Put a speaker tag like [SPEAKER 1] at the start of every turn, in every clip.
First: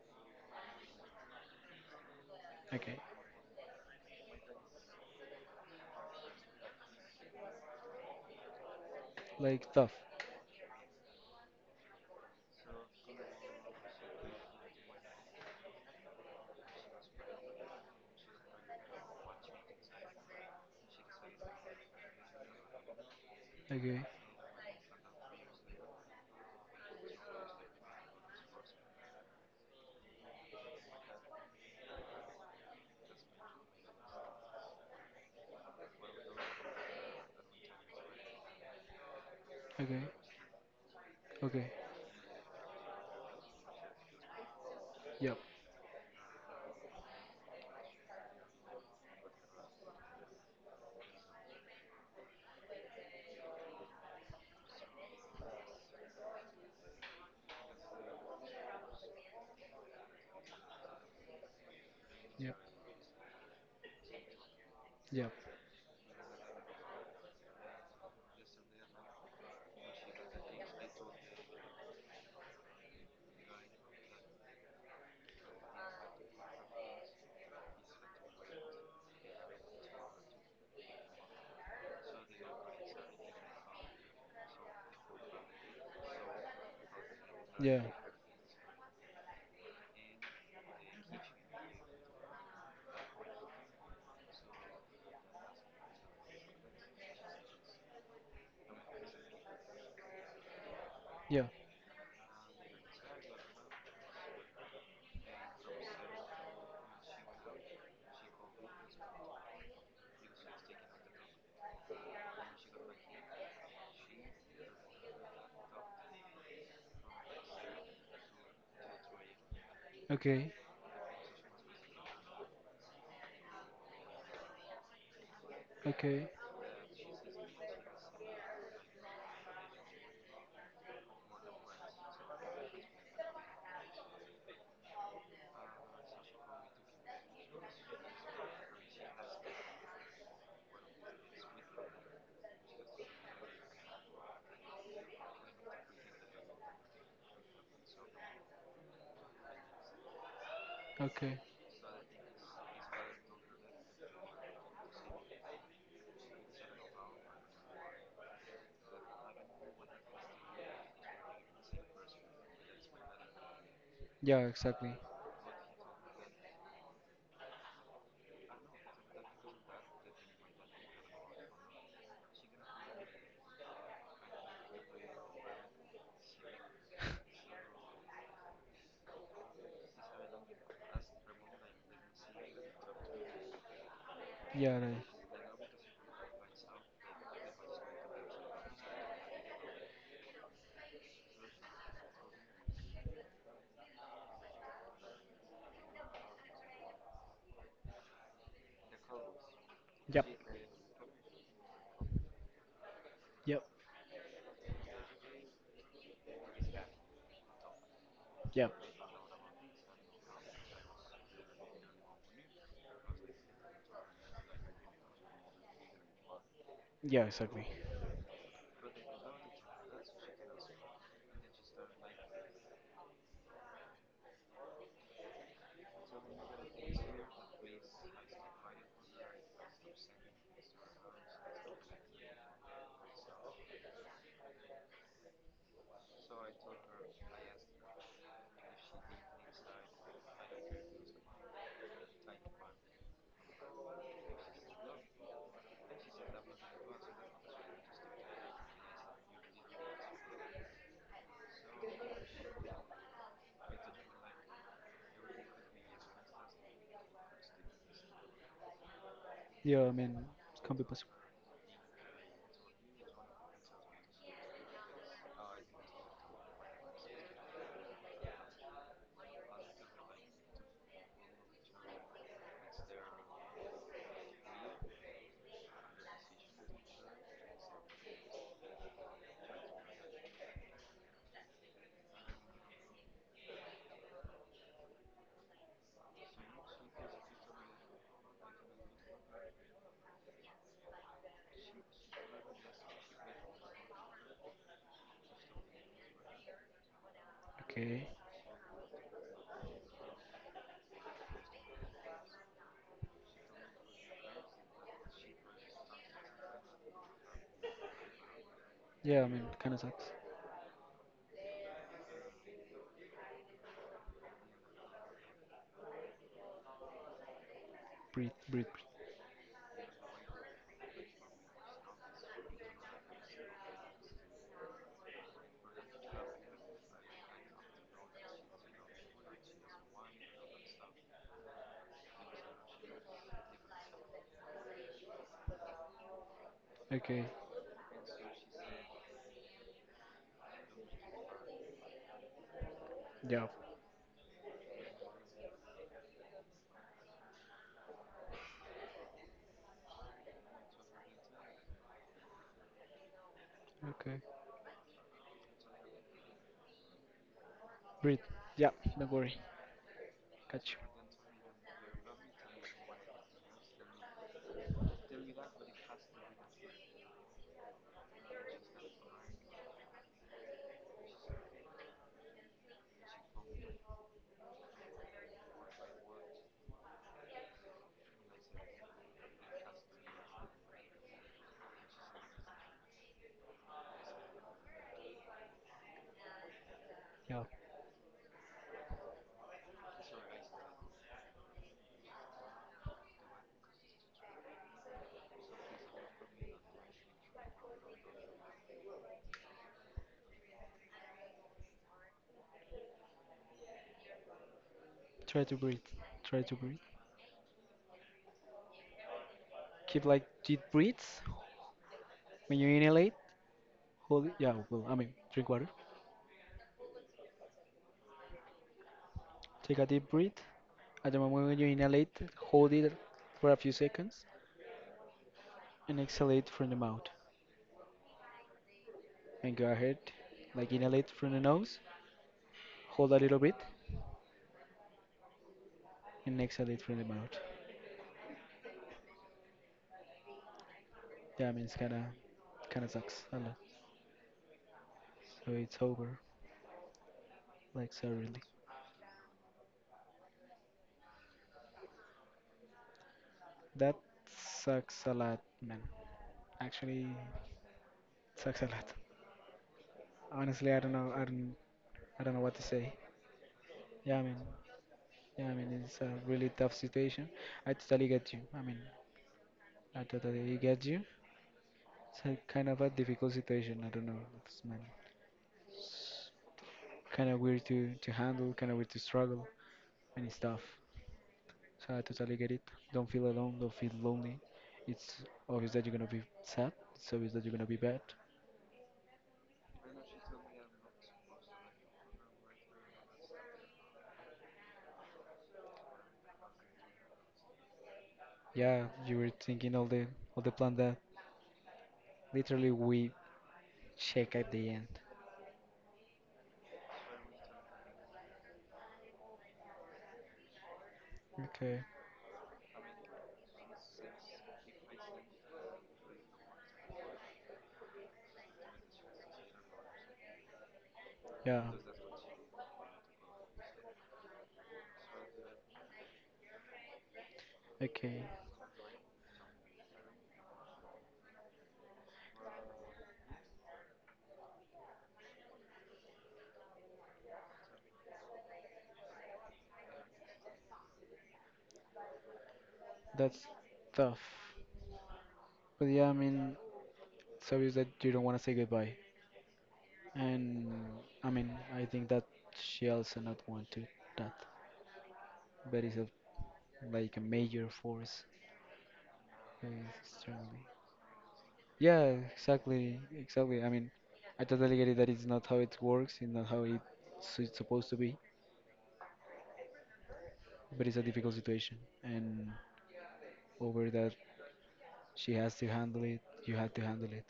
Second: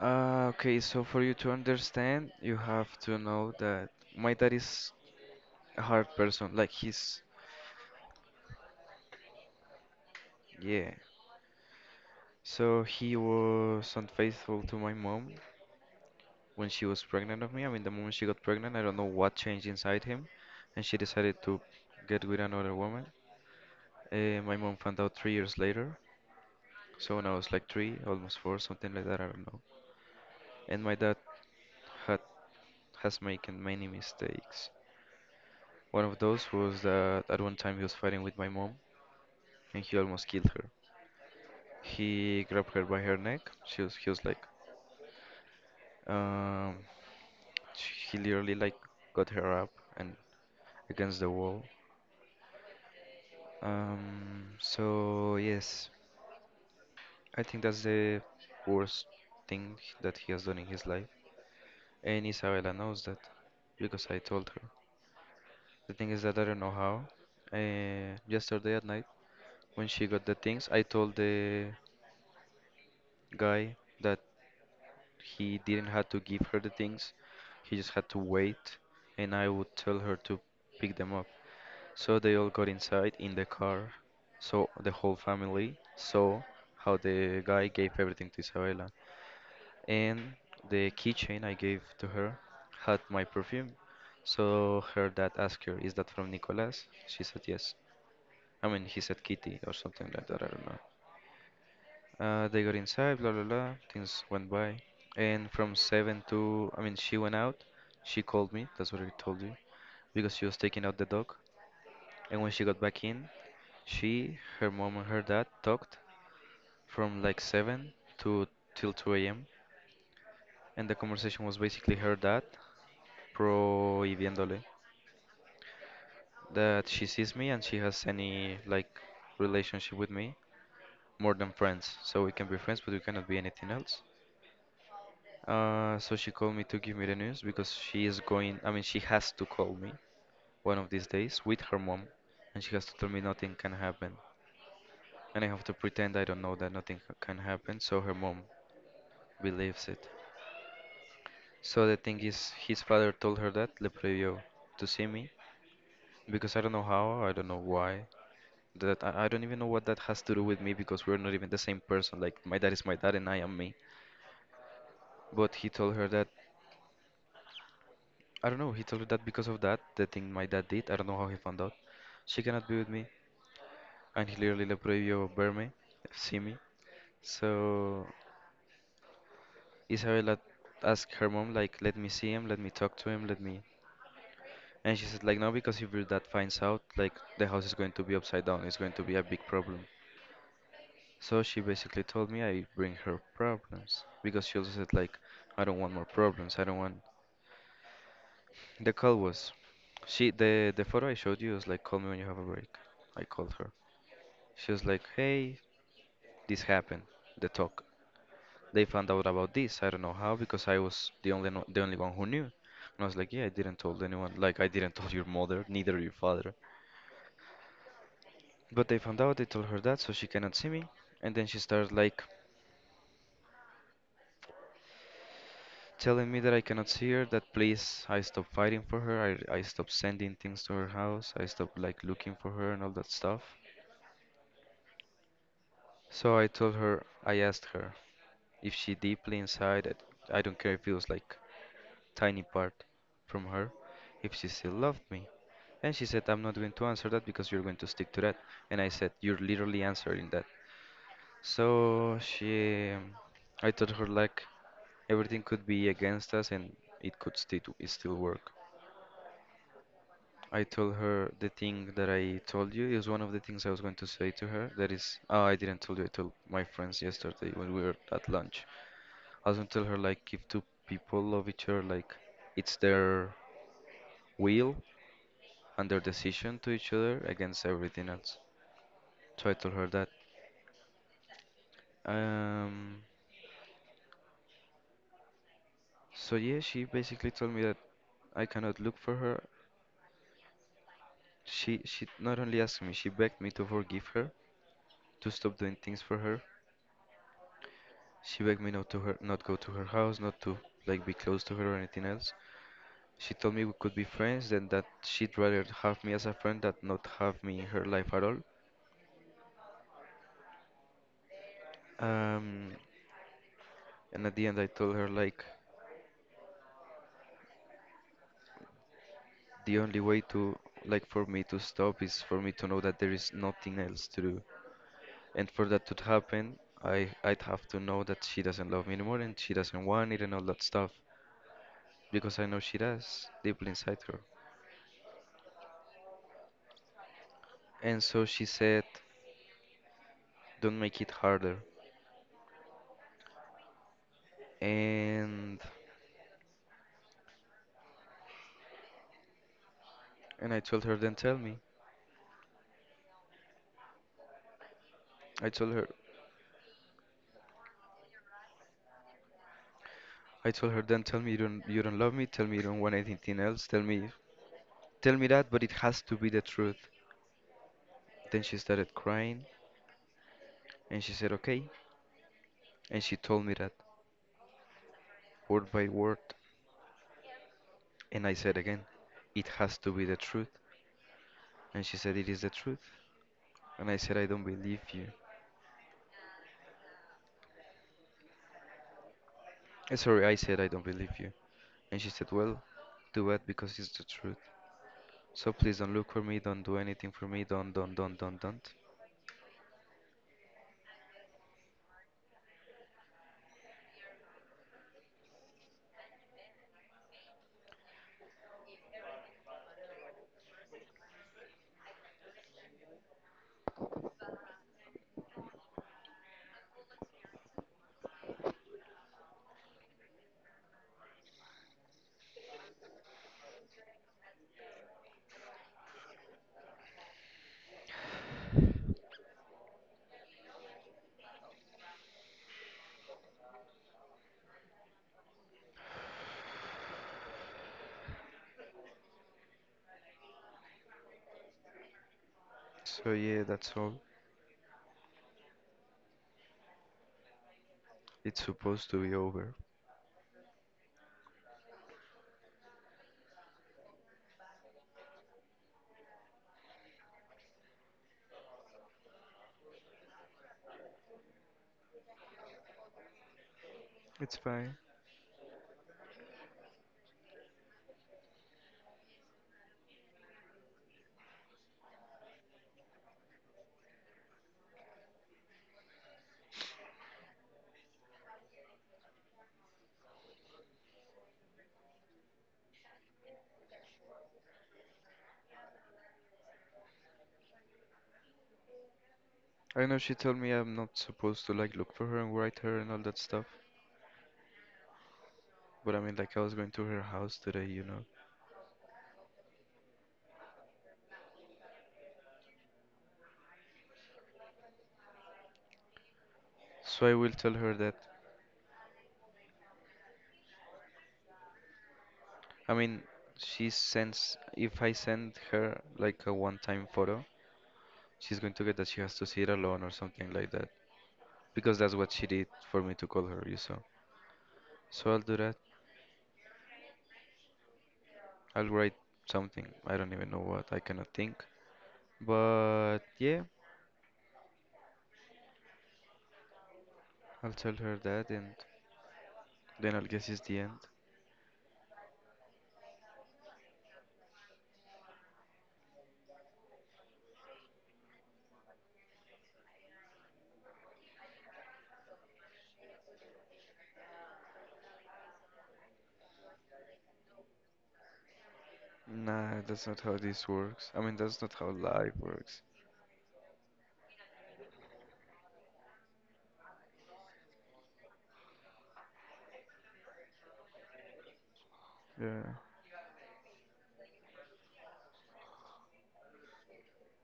[SPEAKER 1] Okay, so for you to understand, you have
[SPEAKER 2] Okay.
[SPEAKER 1] to know that my dad is a hard person. Like he's,
[SPEAKER 2] Like tough.
[SPEAKER 1] yeah. So he was unfaithful to my mom when she was pregnant of me. I mean, the moment she got pregnant, I don't know what changed inside him, and she decided to get with another woman.
[SPEAKER 2] Okay.
[SPEAKER 1] My mom found out 3 years later. So when I was like 3, almost 4, something like that, I don't know. And my dad had has making many mistakes. One of those was that at one time he was fighting with my mom and he
[SPEAKER 2] Okay.
[SPEAKER 1] almost killed her.
[SPEAKER 2] Okay.
[SPEAKER 1] He grabbed her by her neck. He was like,
[SPEAKER 2] Yep.
[SPEAKER 1] um, he literally like got her up and against the wall. So yes, I think that's the worst thing that he has done in his life, and
[SPEAKER 2] Yep.
[SPEAKER 1] Isabella knows that because I told her.
[SPEAKER 2] Yep.
[SPEAKER 1] The thing is that I don't know how. Yesterday at night, when she got the things, I told the guy that he didn't have to give her the things, he just had to wait, and I would tell her to pick them up. So they all got inside in the car. So the whole family saw how the guy
[SPEAKER 2] Yeah.
[SPEAKER 1] gave everything to Isabella. And the keychain I gave to her had my perfume. So her dad asked her, "Is that from Nicolas?" She said yes. I mean, he said Kitty or something like that, I don't know.
[SPEAKER 2] Yeah.
[SPEAKER 1] They got inside, blah blah blah. Things went by, and from 7 to, I mean, she went out. She called me. That's what I told you because she was taking out the dog. And when she got back in, she, her mom, and her dad talked from like 7 to till 2 a.m.
[SPEAKER 2] Okay.
[SPEAKER 1] And the conversation was basically her dad prohibiéndole
[SPEAKER 2] Okay.
[SPEAKER 1] that she sees me and she has any like relationship with me more than friends. So we can be friends, but we cannot be anything else. So she called me to give me the news because she is going, I mean, she has to call me one of these days with her mom, and she has to tell me nothing can happen. And I have to pretend I don't know that nothing can happen, so her mom believes it.
[SPEAKER 2] Okay.
[SPEAKER 1] So the thing is, his father told her that le previo to see me because I don't know how, I don't know why. That I don't even know what that has to do with me because we're not even the same person. Like my dad is my dad and I am me.
[SPEAKER 2] Yeah, exactly.
[SPEAKER 1] But he told her that I don't know, he told her that because of that, the thing my dad did, I don't know how he found out. She cannot be with me, and he literally la prohibió me, see me. So Isabella asked her mom, like, let me see him, let me talk to him, let me.
[SPEAKER 2] Yeah. Right.
[SPEAKER 1] And she said, like, no, because if your dad finds out, like, the house is going to be upside down, it's going to be a big problem. So she basically told me I bring her problems, because she also said, like, I don't want more problems, I don't want. The call was,
[SPEAKER 2] Yep.
[SPEAKER 1] she, the photo I showed you was like, call me when you have a break. I called
[SPEAKER 2] Yep.
[SPEAKER 1] her. She was like, hey, this happened, the talk.
[SPEAKER 2] Yep.
[SPEAKER 1] They found out about this. I don't know how because I was the only the only one who knew. And I was like, yeah, I didn't told anyone. Like I didn't tell your mother, neither your father.
[SPEAKER 2] Yeah, exactly.
[SPEAKER 1] But they found out. They told her that, so she cannot see me. And then she started like telling me that I cannot see her. That please, I stop fighting for her. I stop sending things to her house. I stop like looking for her and all that stuff. So I told her. I asked her if she deeply inside. I don't care if it was like tiny part from her if she still loved me. And she said, "I'm not going to answer that because you're going to stick to that." And I said, "You're literally answering that." So she, I told her, like, everything could be against us and it still work.
[SPEAKER 2] Yeah, I mean, it
[SPEAKER 1] I
[SPEAKER 2] can't be
[SPEAKER 1] told
[SPEAKER 2] possible.
[SPEAKER 1] her the thing that I told you is one of the things I was going to say to her. That is, oh, I didn't tell you. I told my friends yesterday when we were at lunch. I was going to tell her like if two people love each other, like it's their will and their decision to each other against everything else. So I told her that. Um, so yeah, she basically told me that I cannot look for her. She not only asked me, she begged me to forgive her, to stop doing things for her.
[SPEAKER 2] Okay.
[SPEAKER 1] She begged me not to her not go to her house, not to like be close to her or anything else. She told me we could be friends and that she'd rather have me as a friend than not have me in her life at all.
[SPEAKER 2] Yeah, I mean, kind of sucks.
[SPEAKER 1] Um, and at the end, I told her like
[SPEAKER 2] Breathe, breathe, breathe.
[SPEAKER 1] the only way to, like, for me to stop is for me to know that there is nothing else to do. And for that to happen, I'd have to know that she doesn't love me anymore and she doesn't want it and all that stuff. Because I know she does, deeply inside her.
[SPEAKER 2] Okay.
[SPEAKER 1] And so she said, don't make it harder.
[SPEAKER 2] Yeah.
[SPEAKER 1] And and I told her, then tell me.
[SPEAKER 2] Okay.
[SPEAKER 1] I told her,
[SPEAKER 2] Breathe. Yeah, don't worry.
[SPEAKER 1] I
[SPEAKER 2] Catch
[SPEAKER 1] told
[SPEAKER 2] you.
[SPEAKER 1] her, then tell me you don't love me. Tell me you don't want anything else. Tell me that, but it has to be the truth. Then she started crying, and she said, okay, and she told me that. Word by word, and I said again, it has to be the truth. And she said, "It is the truth." And I said, "I don't believe you."
[SPEAKER 2] Yeah.
[SPEAKER 1] Sorry, I said, "I don't believe you." And she said, "Well, do it because it's the truth. So please don't look for me, don't do anything for me, don't, don't."
[SPEAKER 2] Try to breathe. Try to breathe. Keep like deep breaths. When you inhalate, hold it. Yeah, well, I mean, drink water. Take a deep breath. At the moment when you inhalate, hold it for a few seconds and exhalate from the mouth. And go ahead, like inhalate from the nose, hold a little bit, and exhalate from the mouth. Yeah, I mean, it's kinda, kinda
[SPEAKER 1] So
[SPEAKER 2] sucks a
[SPEAKER 1] yeah,
[SPEAKER 2] lot.
[SPEAKER 1] that's all.
[SPEAKER 2] So it's over, like, so really.
[SPEAKER 1] It's supposed to be over.
[SPEAKER 2] That sucks a lot, man. Actually, it sucks a lot. Honestly, I don't know. I don't. I don't know what to say. Yeah, I mean,
[SPEAKER 1] It's fine.
[SPEAKER 2] yeah, I mean, it's a really tough situation. I totally get you. I mean, I totally get you. It's a kind of a difficult situation. I don't know. It's man, kind of weird to handle, kind of weird to struggle, and it's tough. So I totally get it. Don't feel alone. Don't feel lonely. It's obvious that you're gonna be sad. It's obvious that you're gonna be bad.
[SPEAKER 1] I know she told me I'm not supposed to like look for her and write her and all that stuff, but I mean, like, I was going to her house today, you know.
[SPEAKER 2] Yeah, you were thinking all the plan that literally we check at the end.
[SPEAKER 1] So I will tell her that.
[SPEAKER 2] Okay.
[SPEAKER 1] I mean, she sends, if I send her like a one-time photo, she's going to get that she has to see it alone or something like that.
[SPEAKER 2] Yeah.
[SPEAKER 1] Because that's what she did for me to call her, you saw. So I'll do that.
[SPEAKER 2] Okay.
[SPEAKER 1] I'll write something. I don't even know what. I cannot think. But yeah, I'll tell her that and then I'll guess it's the end.
[SPEAKER 2] That's tough. But yeah, I mean, it's obvious that you don't want to say goodbye. And I mean, I think that she also not want to that. But it's a, like a major force
[SPEAKER 1] Nah, that's not how
[SPEAKER 2] very.
[SPEAKER 1] this works. I mean, that's not how
[SPEAKER 2] Yeah,
[SPEAKER 1] life works.
[SPEAKER 2] exactly, exactly. I mean, I totally get it that it's not how it works, it's not how it, so it's supposed to be. But it's a difficult situation, and
[SPEAKER 1] Yeah.
[SPEAKER 2] over that, she has to handle it. You have to handle it,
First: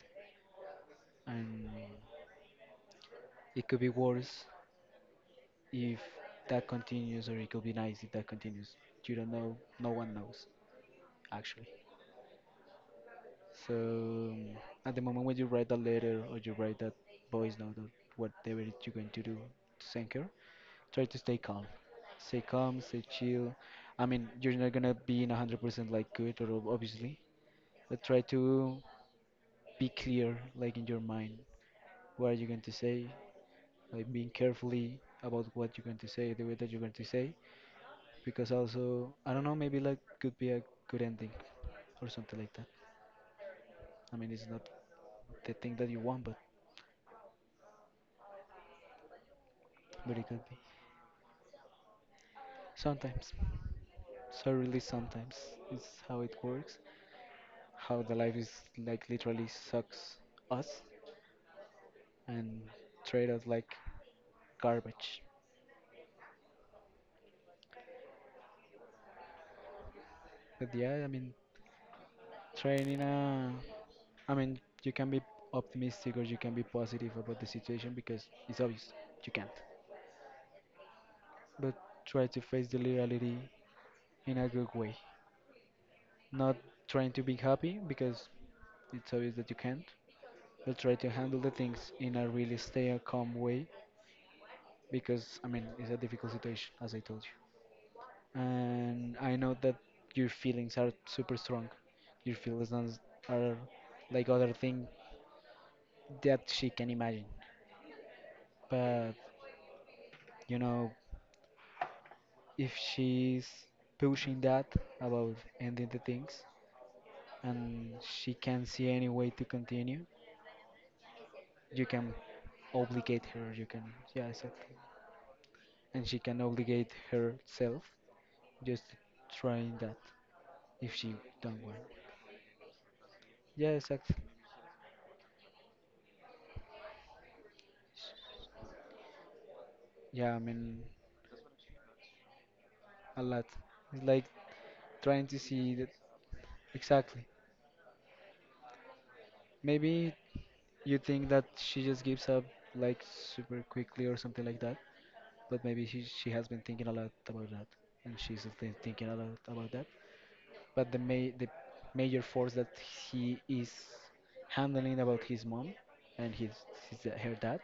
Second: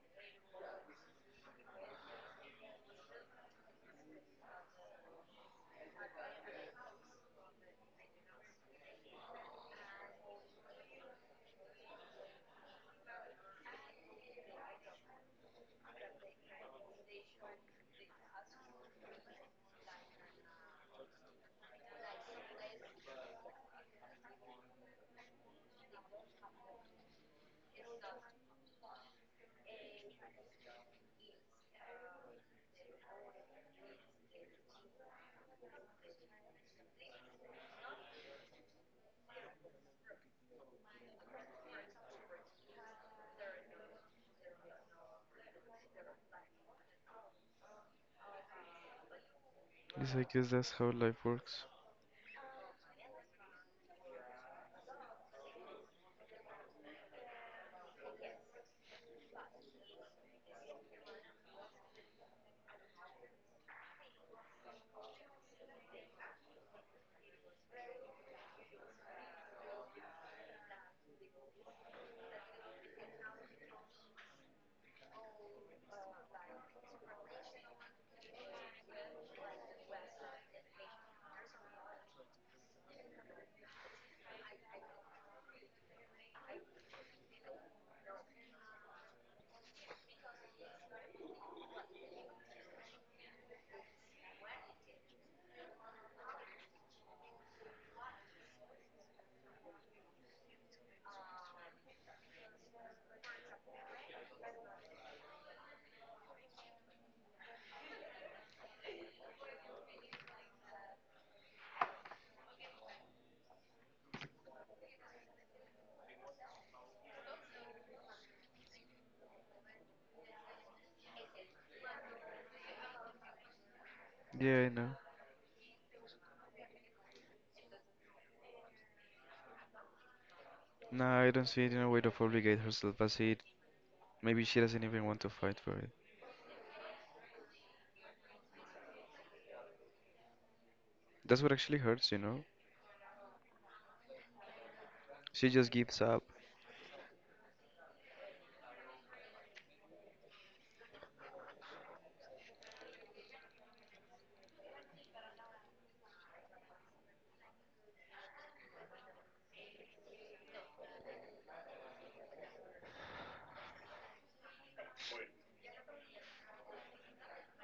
[SPEAKER 2] and it could be worse, if that continues, or it could be nice if that continues. You don't know. No one knows, actually. So at the moment when you write that letter or you write that voice note or whatever it you're going to do to send her, try to stay calm. Stay calm, stay chill. I mean, you're not gonna be in 100% like good or obviously, but try to be clear, like in your mind, what are you going to say? Like being carefully about what you're going to say, the way that you're going to say, because also I don't know, maybe like could be a good ending or something like that. I mean, it's not the thing that you want,
[SPEAKER 1] Yes,
[SPEAKER 2] but
[SPEAKER 1] I
[SPEAKER 2] it could
[SPEAKER 1] guess
[SPEAKER 2] be
[SPEAKER 1] that's how life works.
[SPEAKER 2] sometimes. So really, sometimes it's how it works. How the life is like literally sucks us and treat us like garbage. But yeah, I mean, training. I mean, you can be optimistic or you can be positive about the situation because it's obvious you can't. But try to face the reality in a good way. Not trying to be happy because it's obvious that you can't, but try to handle the things in a really stay a calm way because I mean it's a difficult situation as I told you. And I know that your feelings are super strong. Your feelings are like other thing that she can imagine. But you know, if she's pushing that about ending the things and she can't see any way to continue, you can obligate her, you can, yeah,
[SPEAKER 1] Yeah, I
[SPEAKER 2] exactly,
[SPEAKER 1] know.
[SPEAKER 2] and she can obligate herself, just trying that, if she
[SPEAKER 1] Nah, I don't
[SPEAKER 2] don't
[SPEAKER 1] see it
[SPEAKER 2] want,
[SPEAKER 1] in a way to obligate herself. I see it.
[SPEAKER 2] yeah, exactly,
[SPEAKER 1] Maybe she doesn't even want to fight for it.
[SPEAKER 2] yeah, I mean,
[SPEAKER 1] That's what actually hurts, you know?
[SPEAKER 2] a lot, it's like trying to
[SPEAKER 1] She just
[SPEAKER 2] see that,
[SPEAKER 1] gives up.
[SPEAKER 2] exactly, maybe you think that she just gives up like super quickly or something like that, but maybe she has been thinking a lot about that and she's still thinking a lot about that, but the the major force that he is handling about his mom and his her dad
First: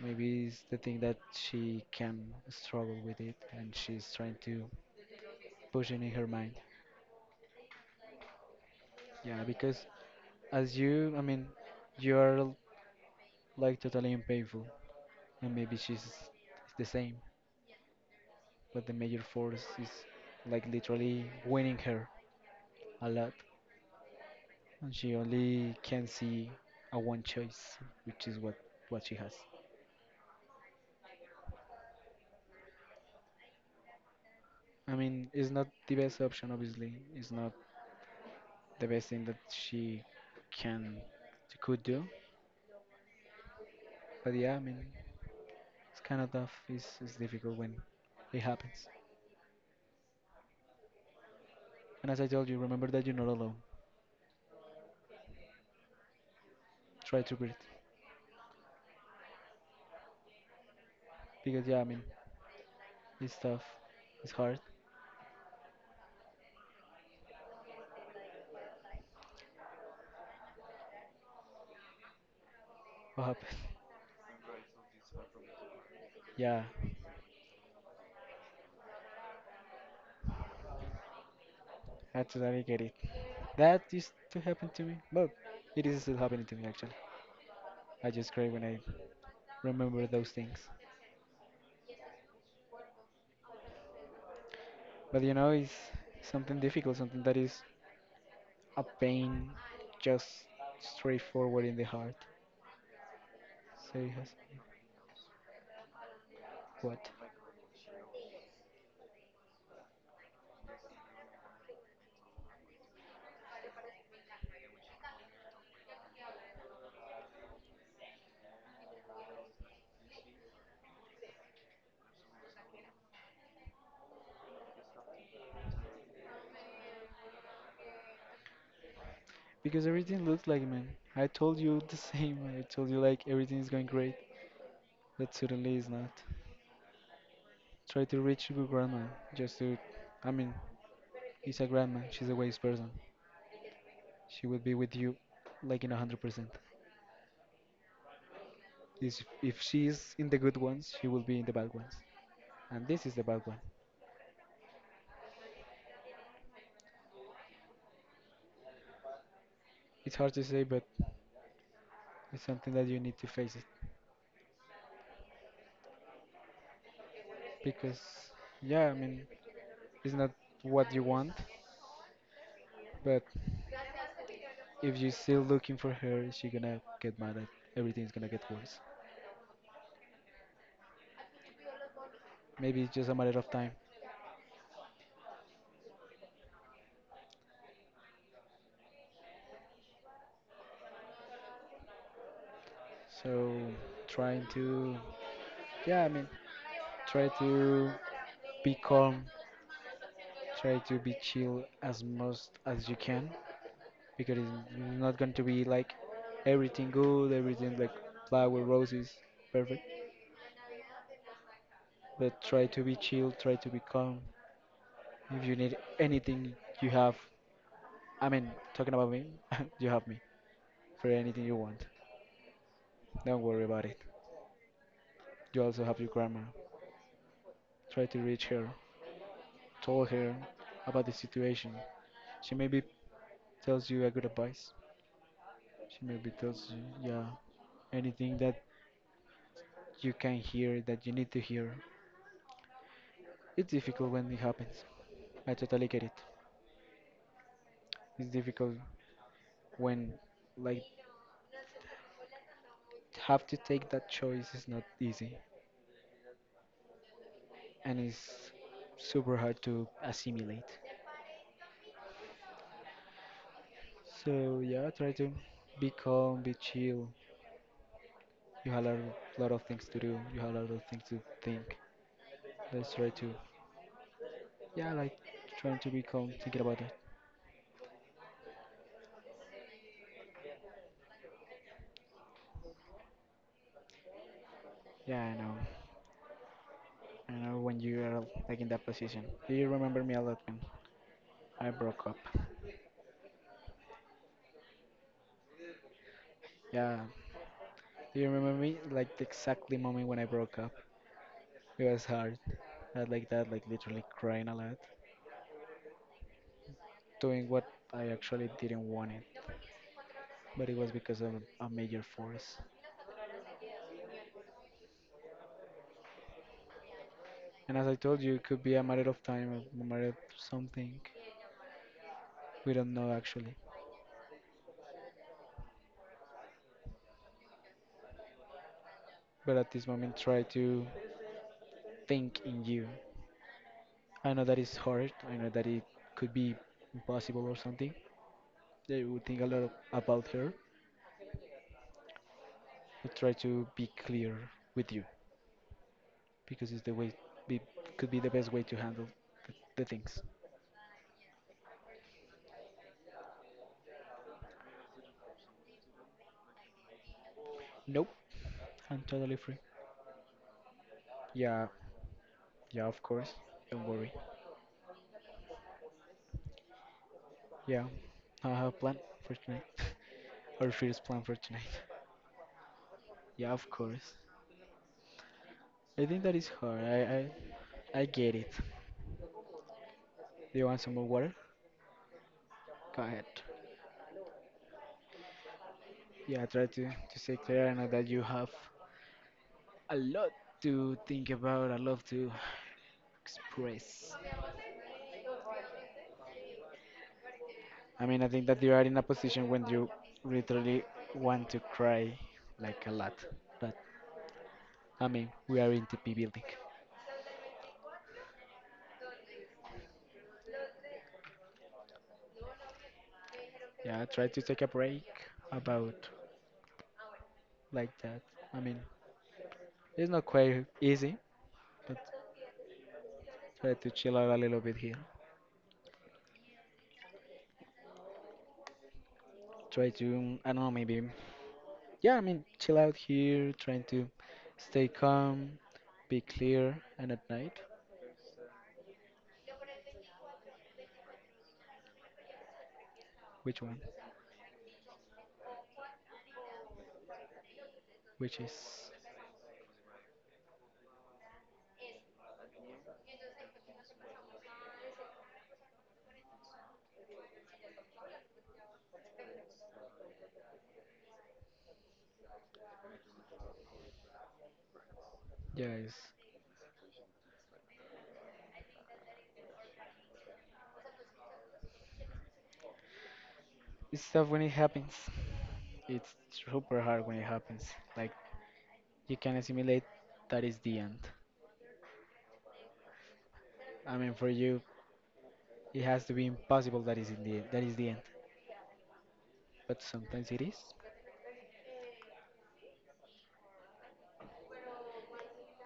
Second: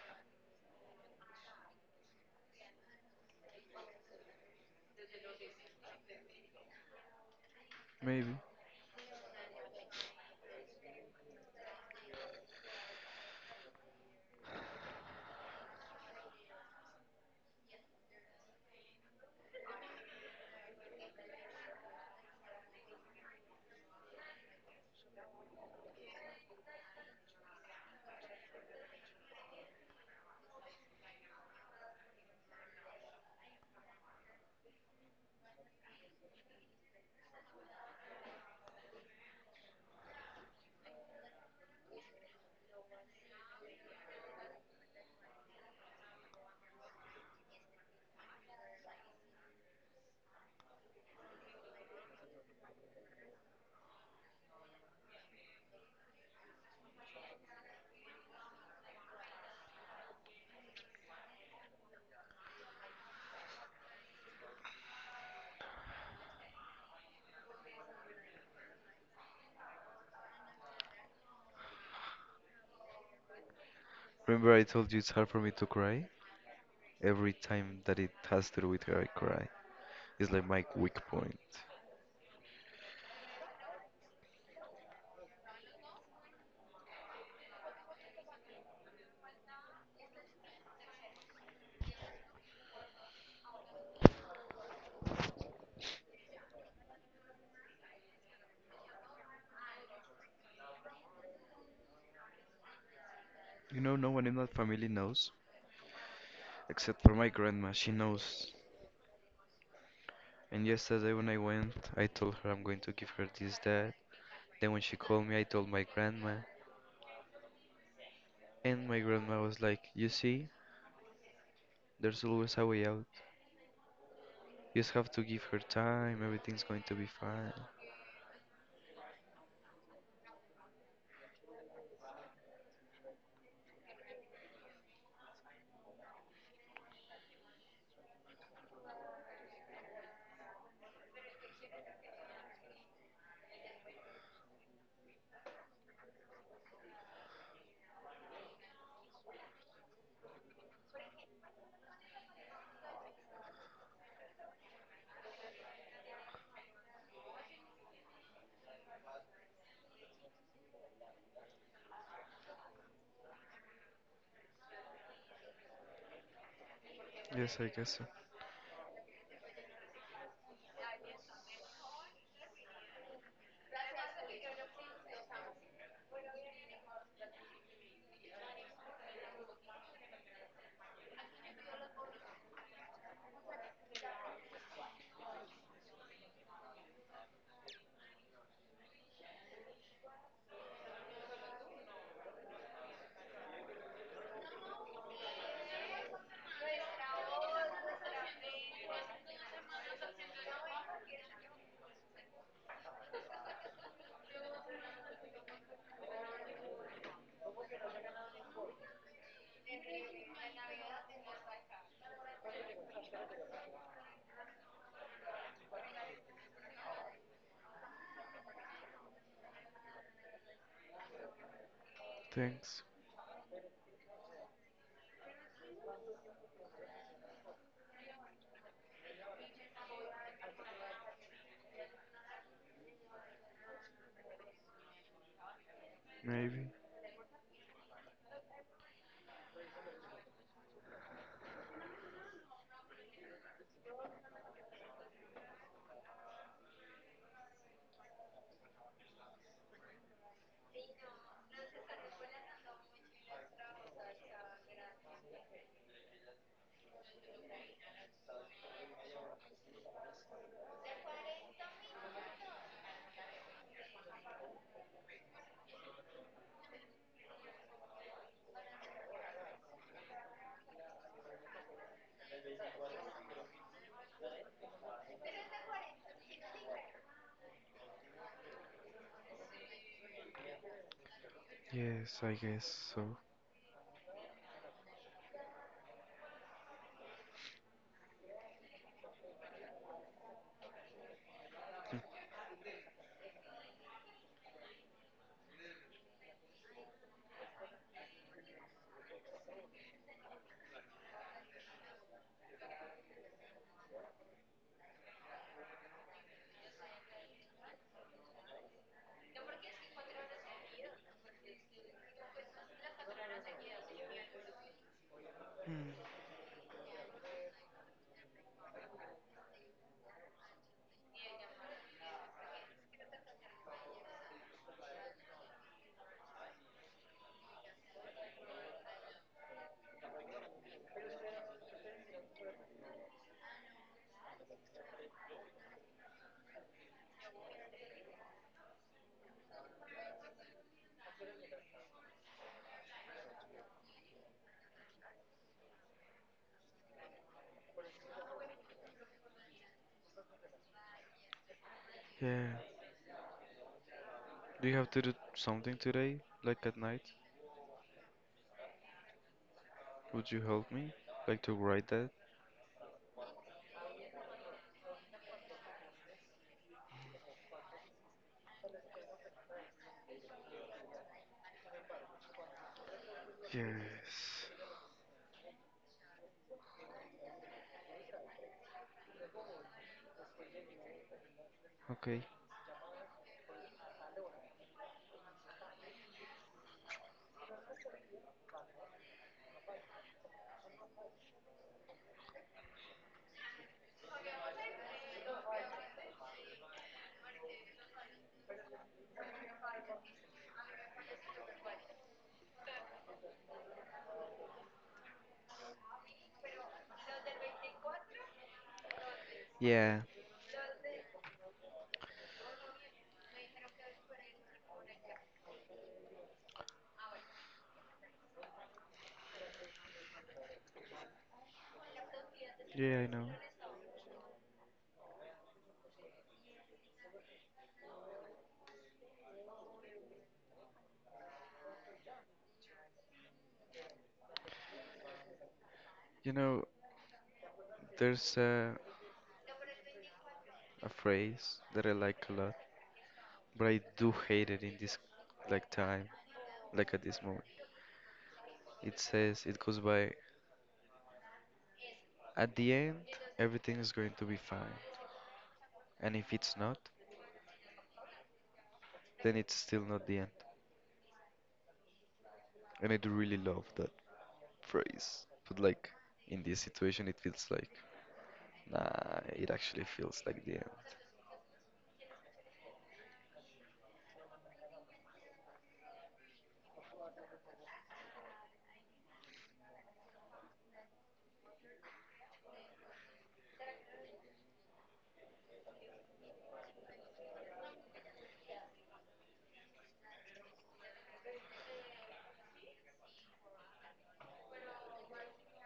[SPEAKER 2] maybe is the thing that she can struggle with it and she's trying to push it in her mind,
[SPEAKER 1] Maybe.
[SPEAKER 2] yeah, because as you, I mean, you're like totally unpainful and maybe she's the same, but the major force is like literally winning her a lot, and she only can see a one choice, which is what she has. I mean, it's not the best option, obviously. It's not the best thing that she can, she could do. But yeah, I mean, it's kind of tough. It's difficult when it happens. And as I told you, remember that you're not alone. Try to breathe. Because yeah, I mean, it's tough. It's hard. What happened?
[SPEAKER 1] Remember, I told you it's hard for me to cry?
[SPEAKER 2] Yeah,
[SPEAKER 1] Every time that it has to do with her, I cry. It's like my weak point.
[SPEAKER 2] I totally get it. That used to happen to me. Well, it is still happening to me actually. I just cry when I remember those things. But you know, it's something difficult, something that is a pain just straightforward in the heart.
[SPEAKER 1] You know,
[SPEAKER 2] So he
[SPEAKER 1] no one
[SPEAKER 2] has
[SPEAKER 1] in that family knows,
[SPEAKER 2] what?
[SPEAKER 1] except for my grandma. She knows. And yesterday when I went, I told her I'm going to give her this, that. Then when she called me, I told my grandma. And my grandma was like, "You see, there's always a way out. You just have to give her time, everything's going to be fine."
[SPEAKER 2] Because everything looks like man. I told you the same. I told you like everything is going great, but suddenly it's not. Try to reach your grandma just to. I mean, it's a grandma. She's a wise person. She will be with you like in 100%. Is if she is in the good ones, she will be in the bad ones. And this is the bad one. It's hard to say, but it's something that you need to face it
[SPEAKER 1] Yes, I guess
[SPEAKER 2] because
[SPEAKER 1] so.
[SPEAKER 2] yeah, I mean, it's not what you want, but if you're still looking for her, she's gonna get mad at, everything's gonna get worse. Maybe it's just a matter of time. So trying to, yeah, I mean, try to be calm, try to be chill as most as you can, because it's not going to be like everything good, everything like flower, roses, perfect. But try to be chill, try to be calm. If you need anything, you have. I mean, talking about me, you have me, for anything you want.
[SPEAKER 1] Thanks.
[SPEAKER 2] Don't worry about it. You also have your grandma. Try to reach her. Tell her about the situation. She maybe tells you a good advice. She maybe
[SPEAKER 1] Maybe.
[SPEAKER 2] tells you, yeah, anything that you can hear that you need to hear. It's difficult when it happens. I totally get it. It's difficult when, like, have to take that choice is not easy and it's super hard to assimilate. So yeah, try to be calm, be chill. You have a lot, lot of things to do. You have a lot of things to think. Let's try to, yeah, like trying to be calm, thinking about it.
[SPEAKER 1] Yes, I guess so.
[SPEAKER 2] Yeah, I know. I know when you are like in that position. Do you remember me a lot when I broke up? Yeah. Do you remember me like the exactly moment when I broke up? It was hard. I had like that, like literally crying a lot, doing what I actually didn't want it, but it was because of a major force.
[SPEAKER 1] Hmm.
[SPEAKER 2] And as I told you, it could be a matter of time, a matter of something. We don't know actually, but at this moment try to think in you. I know that it's hard. I know that it could be impossible or something. They would think a about her, but try to be clear with you because it's the way be, could be the best way to handle the things.
[SPEAKER 1] Yeah. Do you have to do something today? Like at night?
[SPEAKER 2] Nope, I'm totally free.
[SPEAKER 1] Would you help me? Like to
[SPEAKER 2] Yeah,
[SPEAKER 1] write that?
[SPEAKER 2] yeah, of course. Don't worry. Yeah, I have a plan for tonight. Our first plan for tonight. Yeah, of course.
[SPEAKER 1] Yes.
[SPEAKER 2] I think that is hard. I get it. Do you want some more water?
[SPEAKER 1] Okay.
[SPEAKER 2] Go ahead. Yeah, try to stay clear. I know that you have a lot to think about, a lot to express. I mean, I think that you are in a position when you literally want to cry like a lot. But I mean, we are in TP building.
[SPEAKER 1] Yeah.
[SPEAKER 2] Yeah, try to take a break about like that. I mean, it's not quite easy, but
[SPEAKER 1] Yeah, I know.
[SPEAKER 2] try to chill out a little bit here. Try to, I don't know, maybe yeah, I mean, chill out here, trying to stay calm, be
[SPEAKER 1] You know,
[SPEAKER 2] clear, and at night,
[SPEAKER 1] there's a phrase that I like a lot,
[SPEAKER 2] which
[SPEAKER 1] but I
[SPEAKER 2] one?
[SPEAKER 1] do hate it in this like time, like at this moment.
[SPEAKER 2] Which is,
[SPEAKER 1] It says it goes by, at the end, everything is going to be fine, and if it's not, then it's still not the end. And I do really love that phrase. But
[SPEAKER 2] yeah,
[SPEAKER 1] like in this situation, it feels like nah. It actually feels like the end.
[SPEAKER 2] it's tough when it happens. It's super hard when it happens. Like, you can assimilate that is the end. I mean, for you, it has to be impossible that is in the that is the end. But sometimes it is,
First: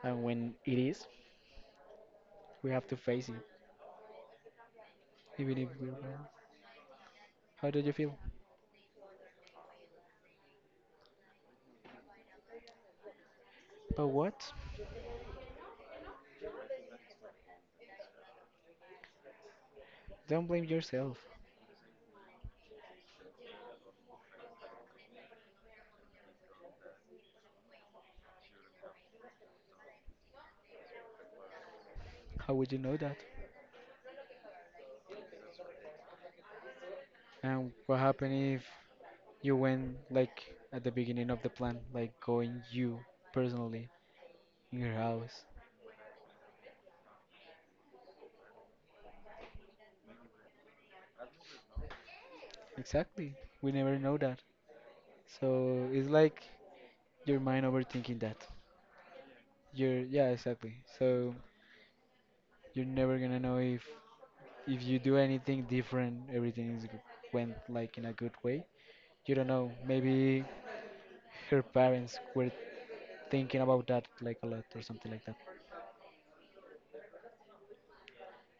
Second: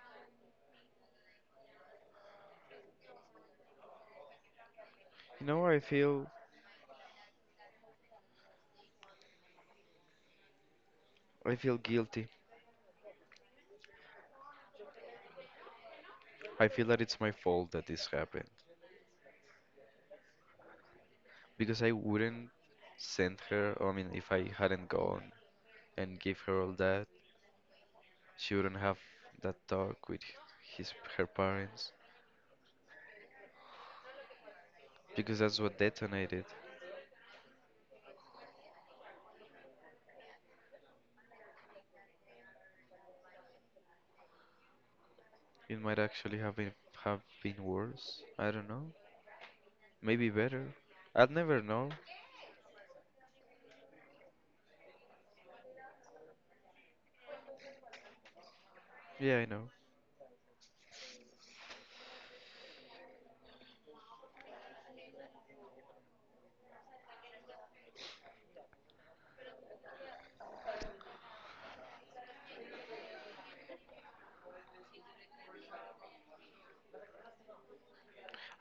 [SPEAKER 2] and when it is, we have to face it,
[SPEAKER 1] You
[SPEAKER 2] even
[SPEAKER 1] know,
[SPEAKER 2] if
[SPEAKER 1] I
[SPEAKER 2] we're wrong.
[SPEAKER 1] feel
[SPEAKER 2] How do you feel?
[SPEAKER 1] I feel guilty.
[SPEAKER 2] But what?
[SPEAKER 1] I feel that it's my fault that this happened
[SPEAKER 2] Don't blame yourself.
[SPEAKER 1] because I wouldn't send her. I mean, if I hadn't gone and give her all that, she wouldn't have that talk with his her parents
[SPEAKER 2] How would you know that?
[SPEAKER 1] because that's what detonated.
[SPEAKER 2] And what happened if you went like at the beginning of the plan, like going you personally in her house?
[SPEAKER 1] It might actually have been worse. I don't know. Maybe better. I'd never know.
[SPEAKER 2] Exactly. We never know that. So it's like your mind overthinking that.
[SPEAKER 1] Yeah, I know.
[SPEAKER 2] You're yeah, exactly. So you're never gonna know if you do anything different, everything went like in a good way. You don't know. Maybe her parents were thinking about that like a lot or something like that.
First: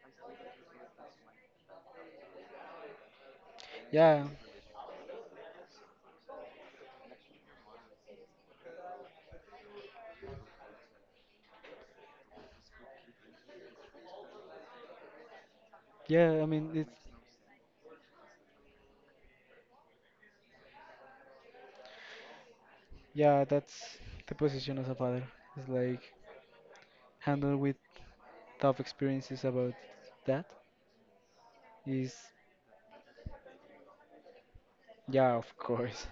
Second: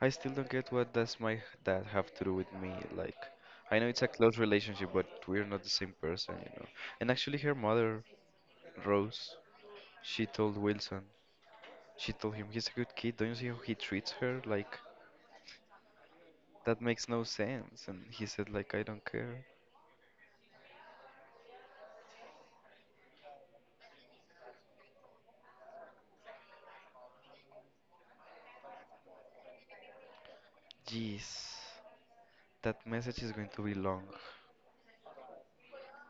[SPEAKER 1] I still don't get what does my dad have to do with me. Like, I know it's a
[SPEAKER 2] Yeah,
[SPEAKER 1] close relationship, but we're not the same person, you know. And actually, her mother, Rose, she told Wilson, she told him, "He's a good kid. Don't you see how he treats her?" Like,
[SPEAKER 2] yeah, I mean,
[SPEAKER 1] that makes
[SPEAKER 2] it's—
[SPEAKER 1] no sense. And he said, like, "I don't care."
[SPEAKER 2] yeah, that's the position as a father. It's like handle with tough experiences about that.
[SPEAKER 1] Jeez,
[SPEAKER 2] Is
[SPEAKER 1] that message is going to be long.
[SPEAKER 2] Yeah, of course.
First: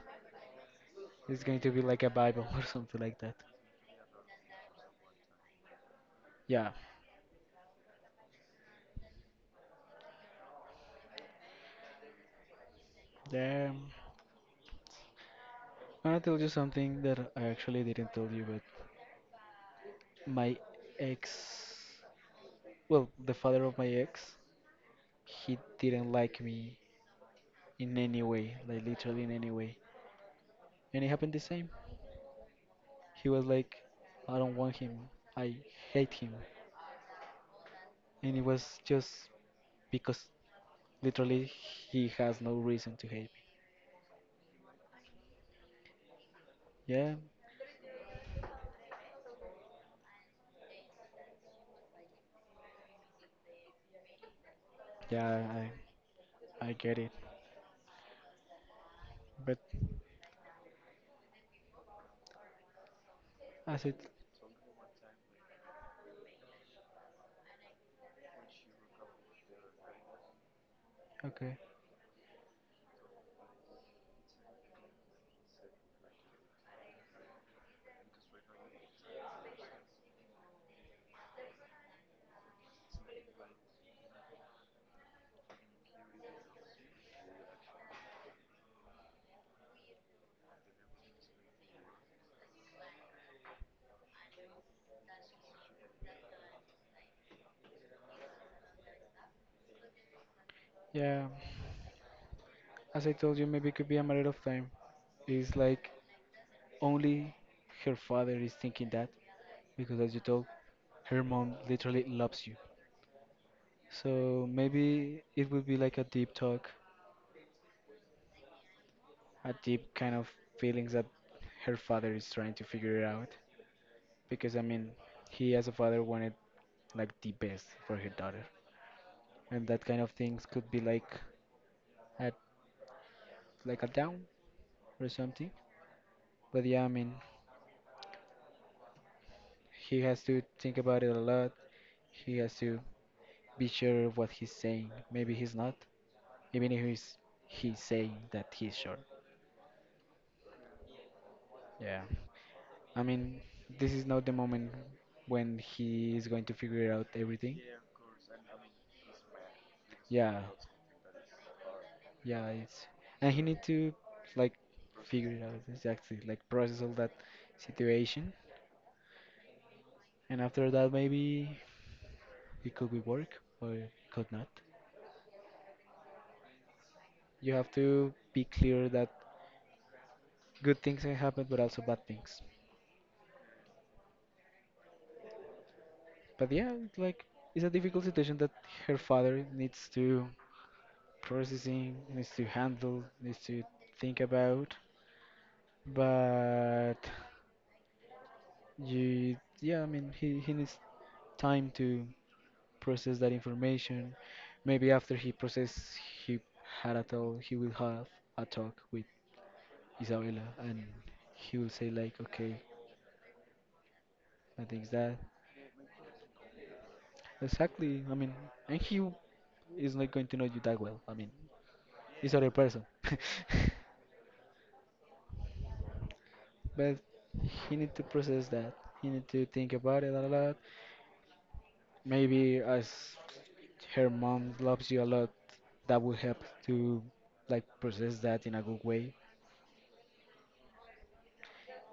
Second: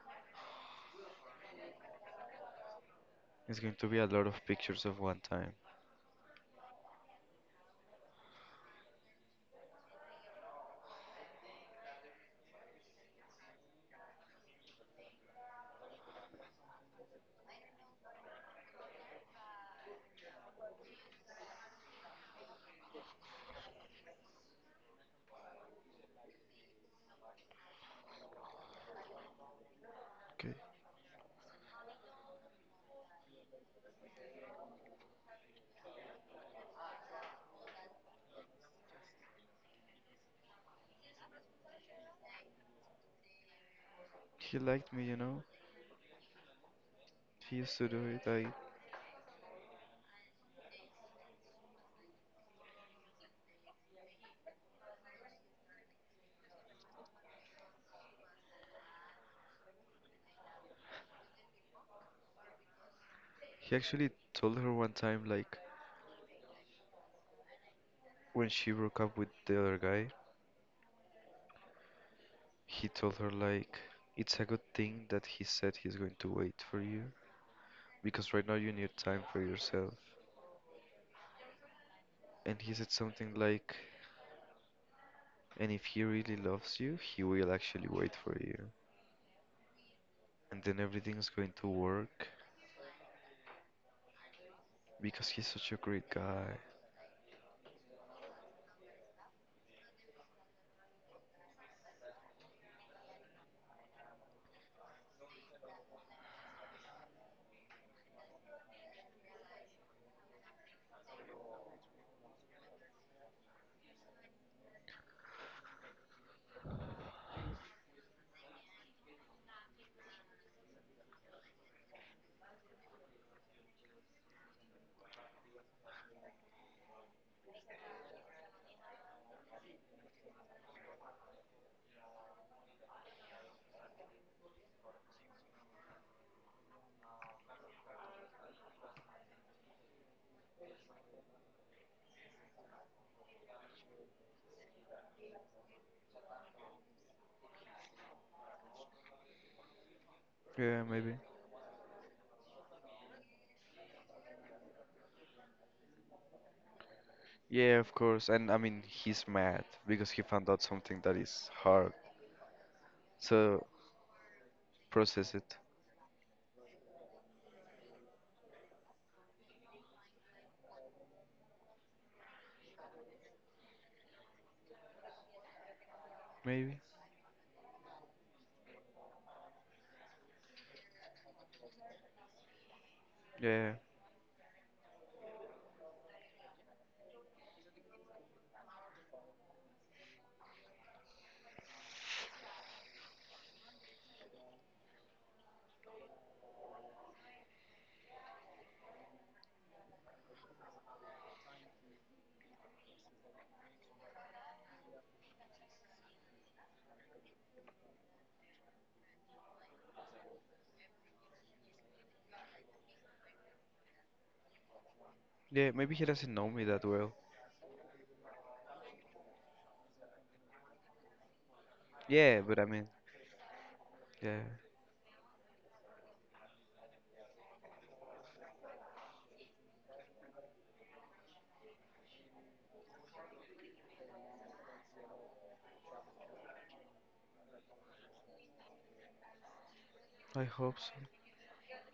[SPEAKER 2] It's going to be like a Bible or something like that.
[SPEAKER 1] It's going to be a lot of pictures of one time.
[SPEAKER 2] Yeah. Um, I'll tell you something that I actually didn't tell you, but my ex, well, the father of my ex, he didn't like me in any way, like literally in any way.
[SPEAKER 1] Okay.
[SPEAKER 2] And it happened the same. He was like, I don't want him. I hate him. And it was just because literally he has no reason to hate me.
[SPEAKER 1] He liked me, you know.
[SPEAKER 2] Yeah,
[SPEAKER 1] He used to do it. I.
[SPEAKER 2] yeah, I get it. But
[SPEAKER 1] He
[SPEAKER 2] as it,
[SPEAKER 1] actually told her one time, like, when she broke up with the other guy.
[SPEAKER 2] okay,
[SPEAKER 1] He told her like it's a good thing that he said he's going to wait for you because right now you need time for yourself. And he said something like and if he really loves you, he will actually wait for you. And then everything's going to work because he's such a great guy.
[SPEAKER 2] yeah, as I told you, maybe it could be a matter of time. It's like only her father is thinking that because, as you told, her mom literally loves you. So maybe it would be like a deep talk, a deep kind of feelings that her father is trying to figure it out. Because I mean, he as a father wanted like the best for her daughter, and that kind of things could be like at like a down or something. But yeah, I mean, he has to think about it a lot. He has to be sure of what he's saying. Maybe he's not, even if he's saying that he's sure.
[SPEAKER 1] Yeah, maybe.
[SPEAKER 2] Yeah, I mean, this is not the moment when he is going to figure out everything.
[SPEAKER 1] Yeah, of course. And I mean, he's mad because he
[SPEAKER 2] Yeah,
[SPEAKER 1] found out something that is hard.
[SPEAKER 2] yeah, it's— and he need
[SPEAKER 1] So
[SPEAKER 2] to, like, figure
[SPEAKER 1] process
[SPEAKER 2] it
[SPEAKER 1] it.
[SPEAKER 2] out exactly, like process all that situation, and after that maybe it could be work or it could not.
[SPEAKER 1] Maybe.
[SPEAKER 2] You have to be clear that good things can happen, but also bad things.
[SPEAKER 1] Yeah.
[SPEAKER 2] But yeah, it's like it's a difficult situation that her father needs to processing, needs to handle, needs to think about. But you, yeah, I mean, he needs time to process that information. Maybe after he process, he he will have a talk with Isabella, and he will say like, okay, I think that.
[SPEAKER 1] Yeah, maybe he doesn't know me that well.
[SPEAKER 2] Exactly. I mean, and he is not going to know you that well. I mean, he's
[SPEAKER 1] Yeah,
[SPEAKER 2] other
[SPEAKER 1] but I
[SPEAKER 2] person.
[SPEAKER 1] mean, yeah,
[SPEAKER 2] But he need to process that. He need to think about it a lot. Maybe as her mom loves you a lot, that will help to like process that in a good way.
[SPEAKER 1] I hope so.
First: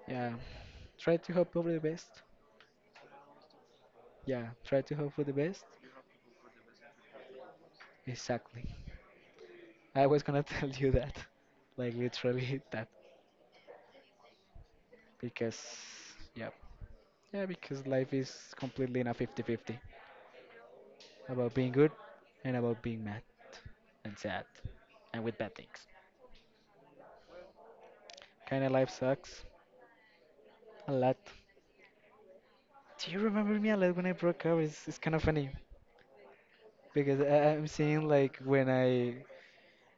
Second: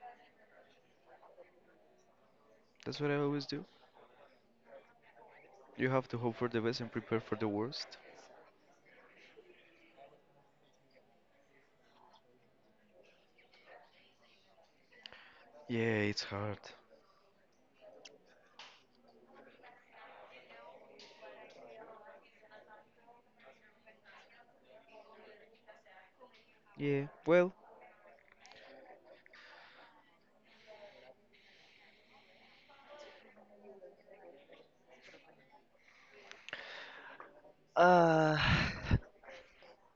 [SPEAKER 2] Yeah. Try to hope for the best.
[SPEAKER 1] That's what I always do.
[SPEAKER 2] Yeah. Try to hope for the best.
[SPEAKER 1] You have to hope for the best and prepare for the worst.
[SPEAKER 2] Exactly. I was gonna tell you that, like literally that, because
[SPEAKER 1] Yeah, it's
[SPEAKER 2] yeah.
[SPEAKER 1] hard.
[SPEAKER 2] Yeah, because life is completely in a 50-50 about being good and about being mad and sad and with bad things.
[SPEAKER 1] Yeah, well,
[SPEAKER 2] Kind of life sucks a lot. Do you remember me a lot when I broke up? It's kind of funny because I'm seeing like
[SPEAKER 1] Uh,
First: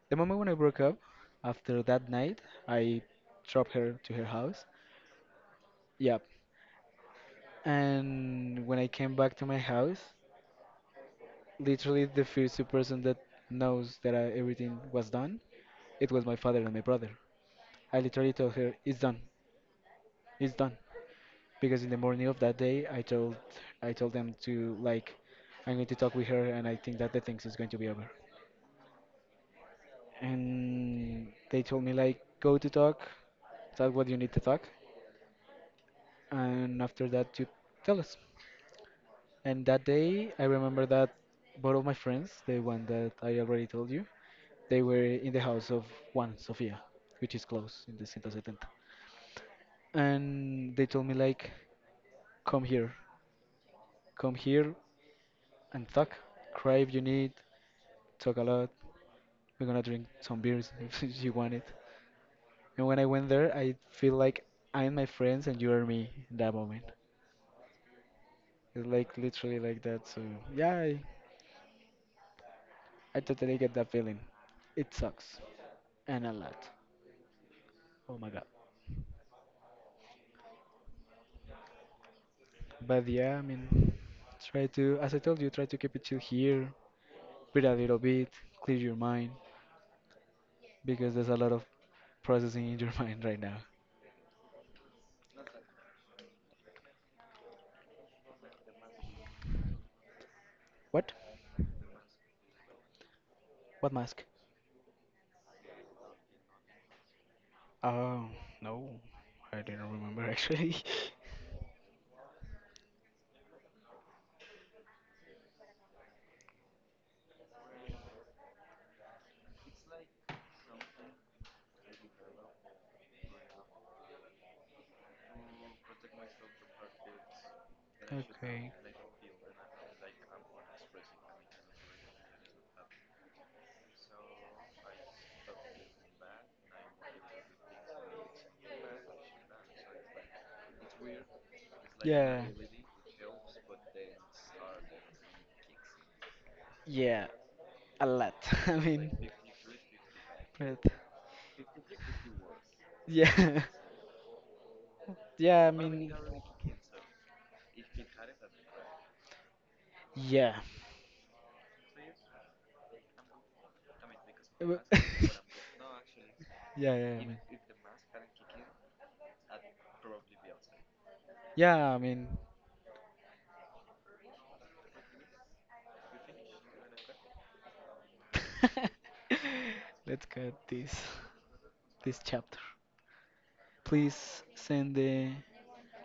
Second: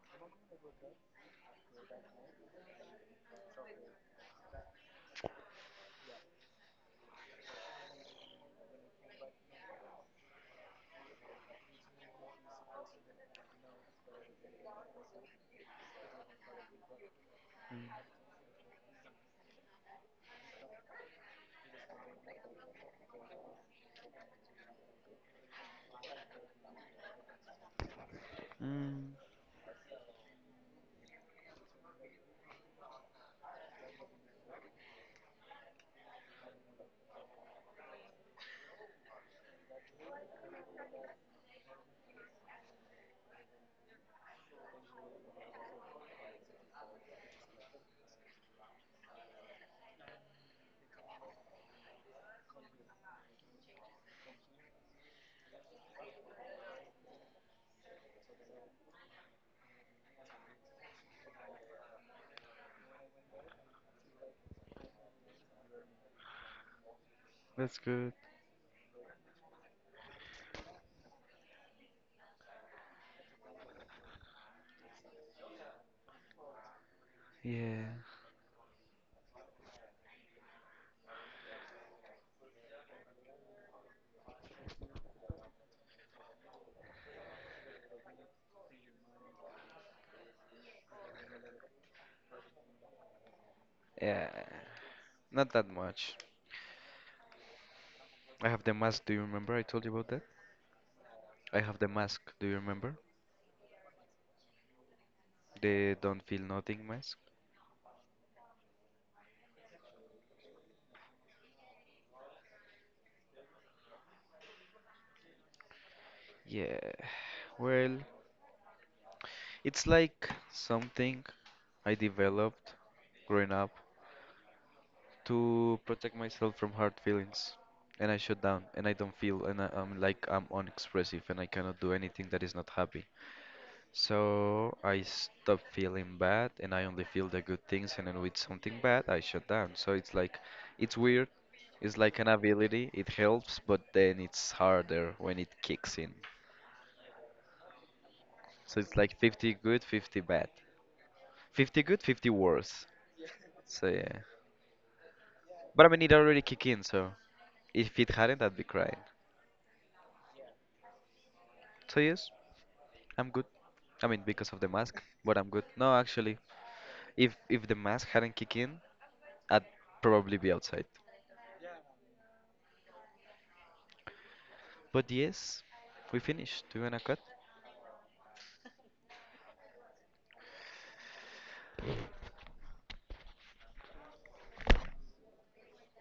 [SPEAKER 2] the moment when I broke up, after that night, I dropped her to her house. Yep. And when I came back to my house, literally the first person that knows that everything was done, it was my father and my brother. I literally told her it's done, because in the morning of that day, I told them to like I'm going to talk with her, and I think that the things is going to be over.
[SPEAKER 1] mm,
[SPEAKER 2] And they told me like go to talk, talk what you need to talk, and after that you tell us. And that day, I remember that both of my friends, the one that I already told you, they were in the house of Juan Sofia, which is close in the 170. And they told me like, come here, come here, and talk. Cry if you need, talk a lot. We're gonna drink some beers if you want it. And when I went there, I feel like I'm my friends and you are me in that moment.
[SPEAKER 1] that's good.
[SPEAKER 2] It's like literally like that. So yeah, I totally get that feeling. It sucks and a lot.
[SPEAKER 1] Yeah,
[SPEAKER 2] Oh my god. But yeah, I mean, try to, as I told you, try to keep it chill here. Breathe a little bit, clear your mind because there's a lot of processing in your mind right now.
[SPEAKER 1] yeah, not that much. I have the mask. Do you remember I told you about that?
[SPEAKER 2] What?
[SPEAKER 1] I have the mask. Do you remember?
[SPEAKER 2] What mask?
[SPEAKER 1] The don't feel nothing mask.
[SPEAKER 2] Oh, no, I didn't remember actually.
[SPEAKER 1] Yeah, well, it's like something I developed growing up to protect myself from hard feelings. And I shut down
[SPEAKER 2] Okay.
[SPEAKER 1] and I don't feel and I'm like I'm unexpressive and I cannot do anything that is not happy. So I stop feeling bad and I only feel the good things and then with something bad I shut down. So it's like it's weird. It's like an
[SPEAKER 2] Yeah.
[SPEAKER 1] ability. It helps, but then it's harder when it kicks in.
[SPEAKER 2] Yeah, a lot. I
[SPEAKER 1] So it's
[SPEAKER 2] mean,
[SPEAKER 1] like 50 good, 50 bad.
[SPEAKER 2] but
[SPEAKER 1] 50 good, 50 worse.
[SPEAKER 2] yeah,
[SPEAKER 1] So yeah.
[SPEAKER 2] yeah. I
[SPEAKER 1] But I mean it
[SPEAKER 2] mean,
[SPEAKER 1] already kicked in, so if it hadn't I'd be crying.
[SPEAKER 2] yeah.
[SPEAKER 1] So yes. I'm good. I mean, because of the
[SPEAKER 2] W-
[SPEAKER 1] mask, but I'm good. No, actually,
[SPEAKER 2] yeah, yeah. I
[SPEAKER 1] if
[SPEAKER 2] mean,
[SPEAKER 1] if the mask hadn't kicked in, I'd probably be outside.
[SPEAKER 2] yeah. I mean,
[SPEAKER 1] But yes, we finished. Do you wanna cut?
[SPEAKER 2] let's cut this chapter. Please send the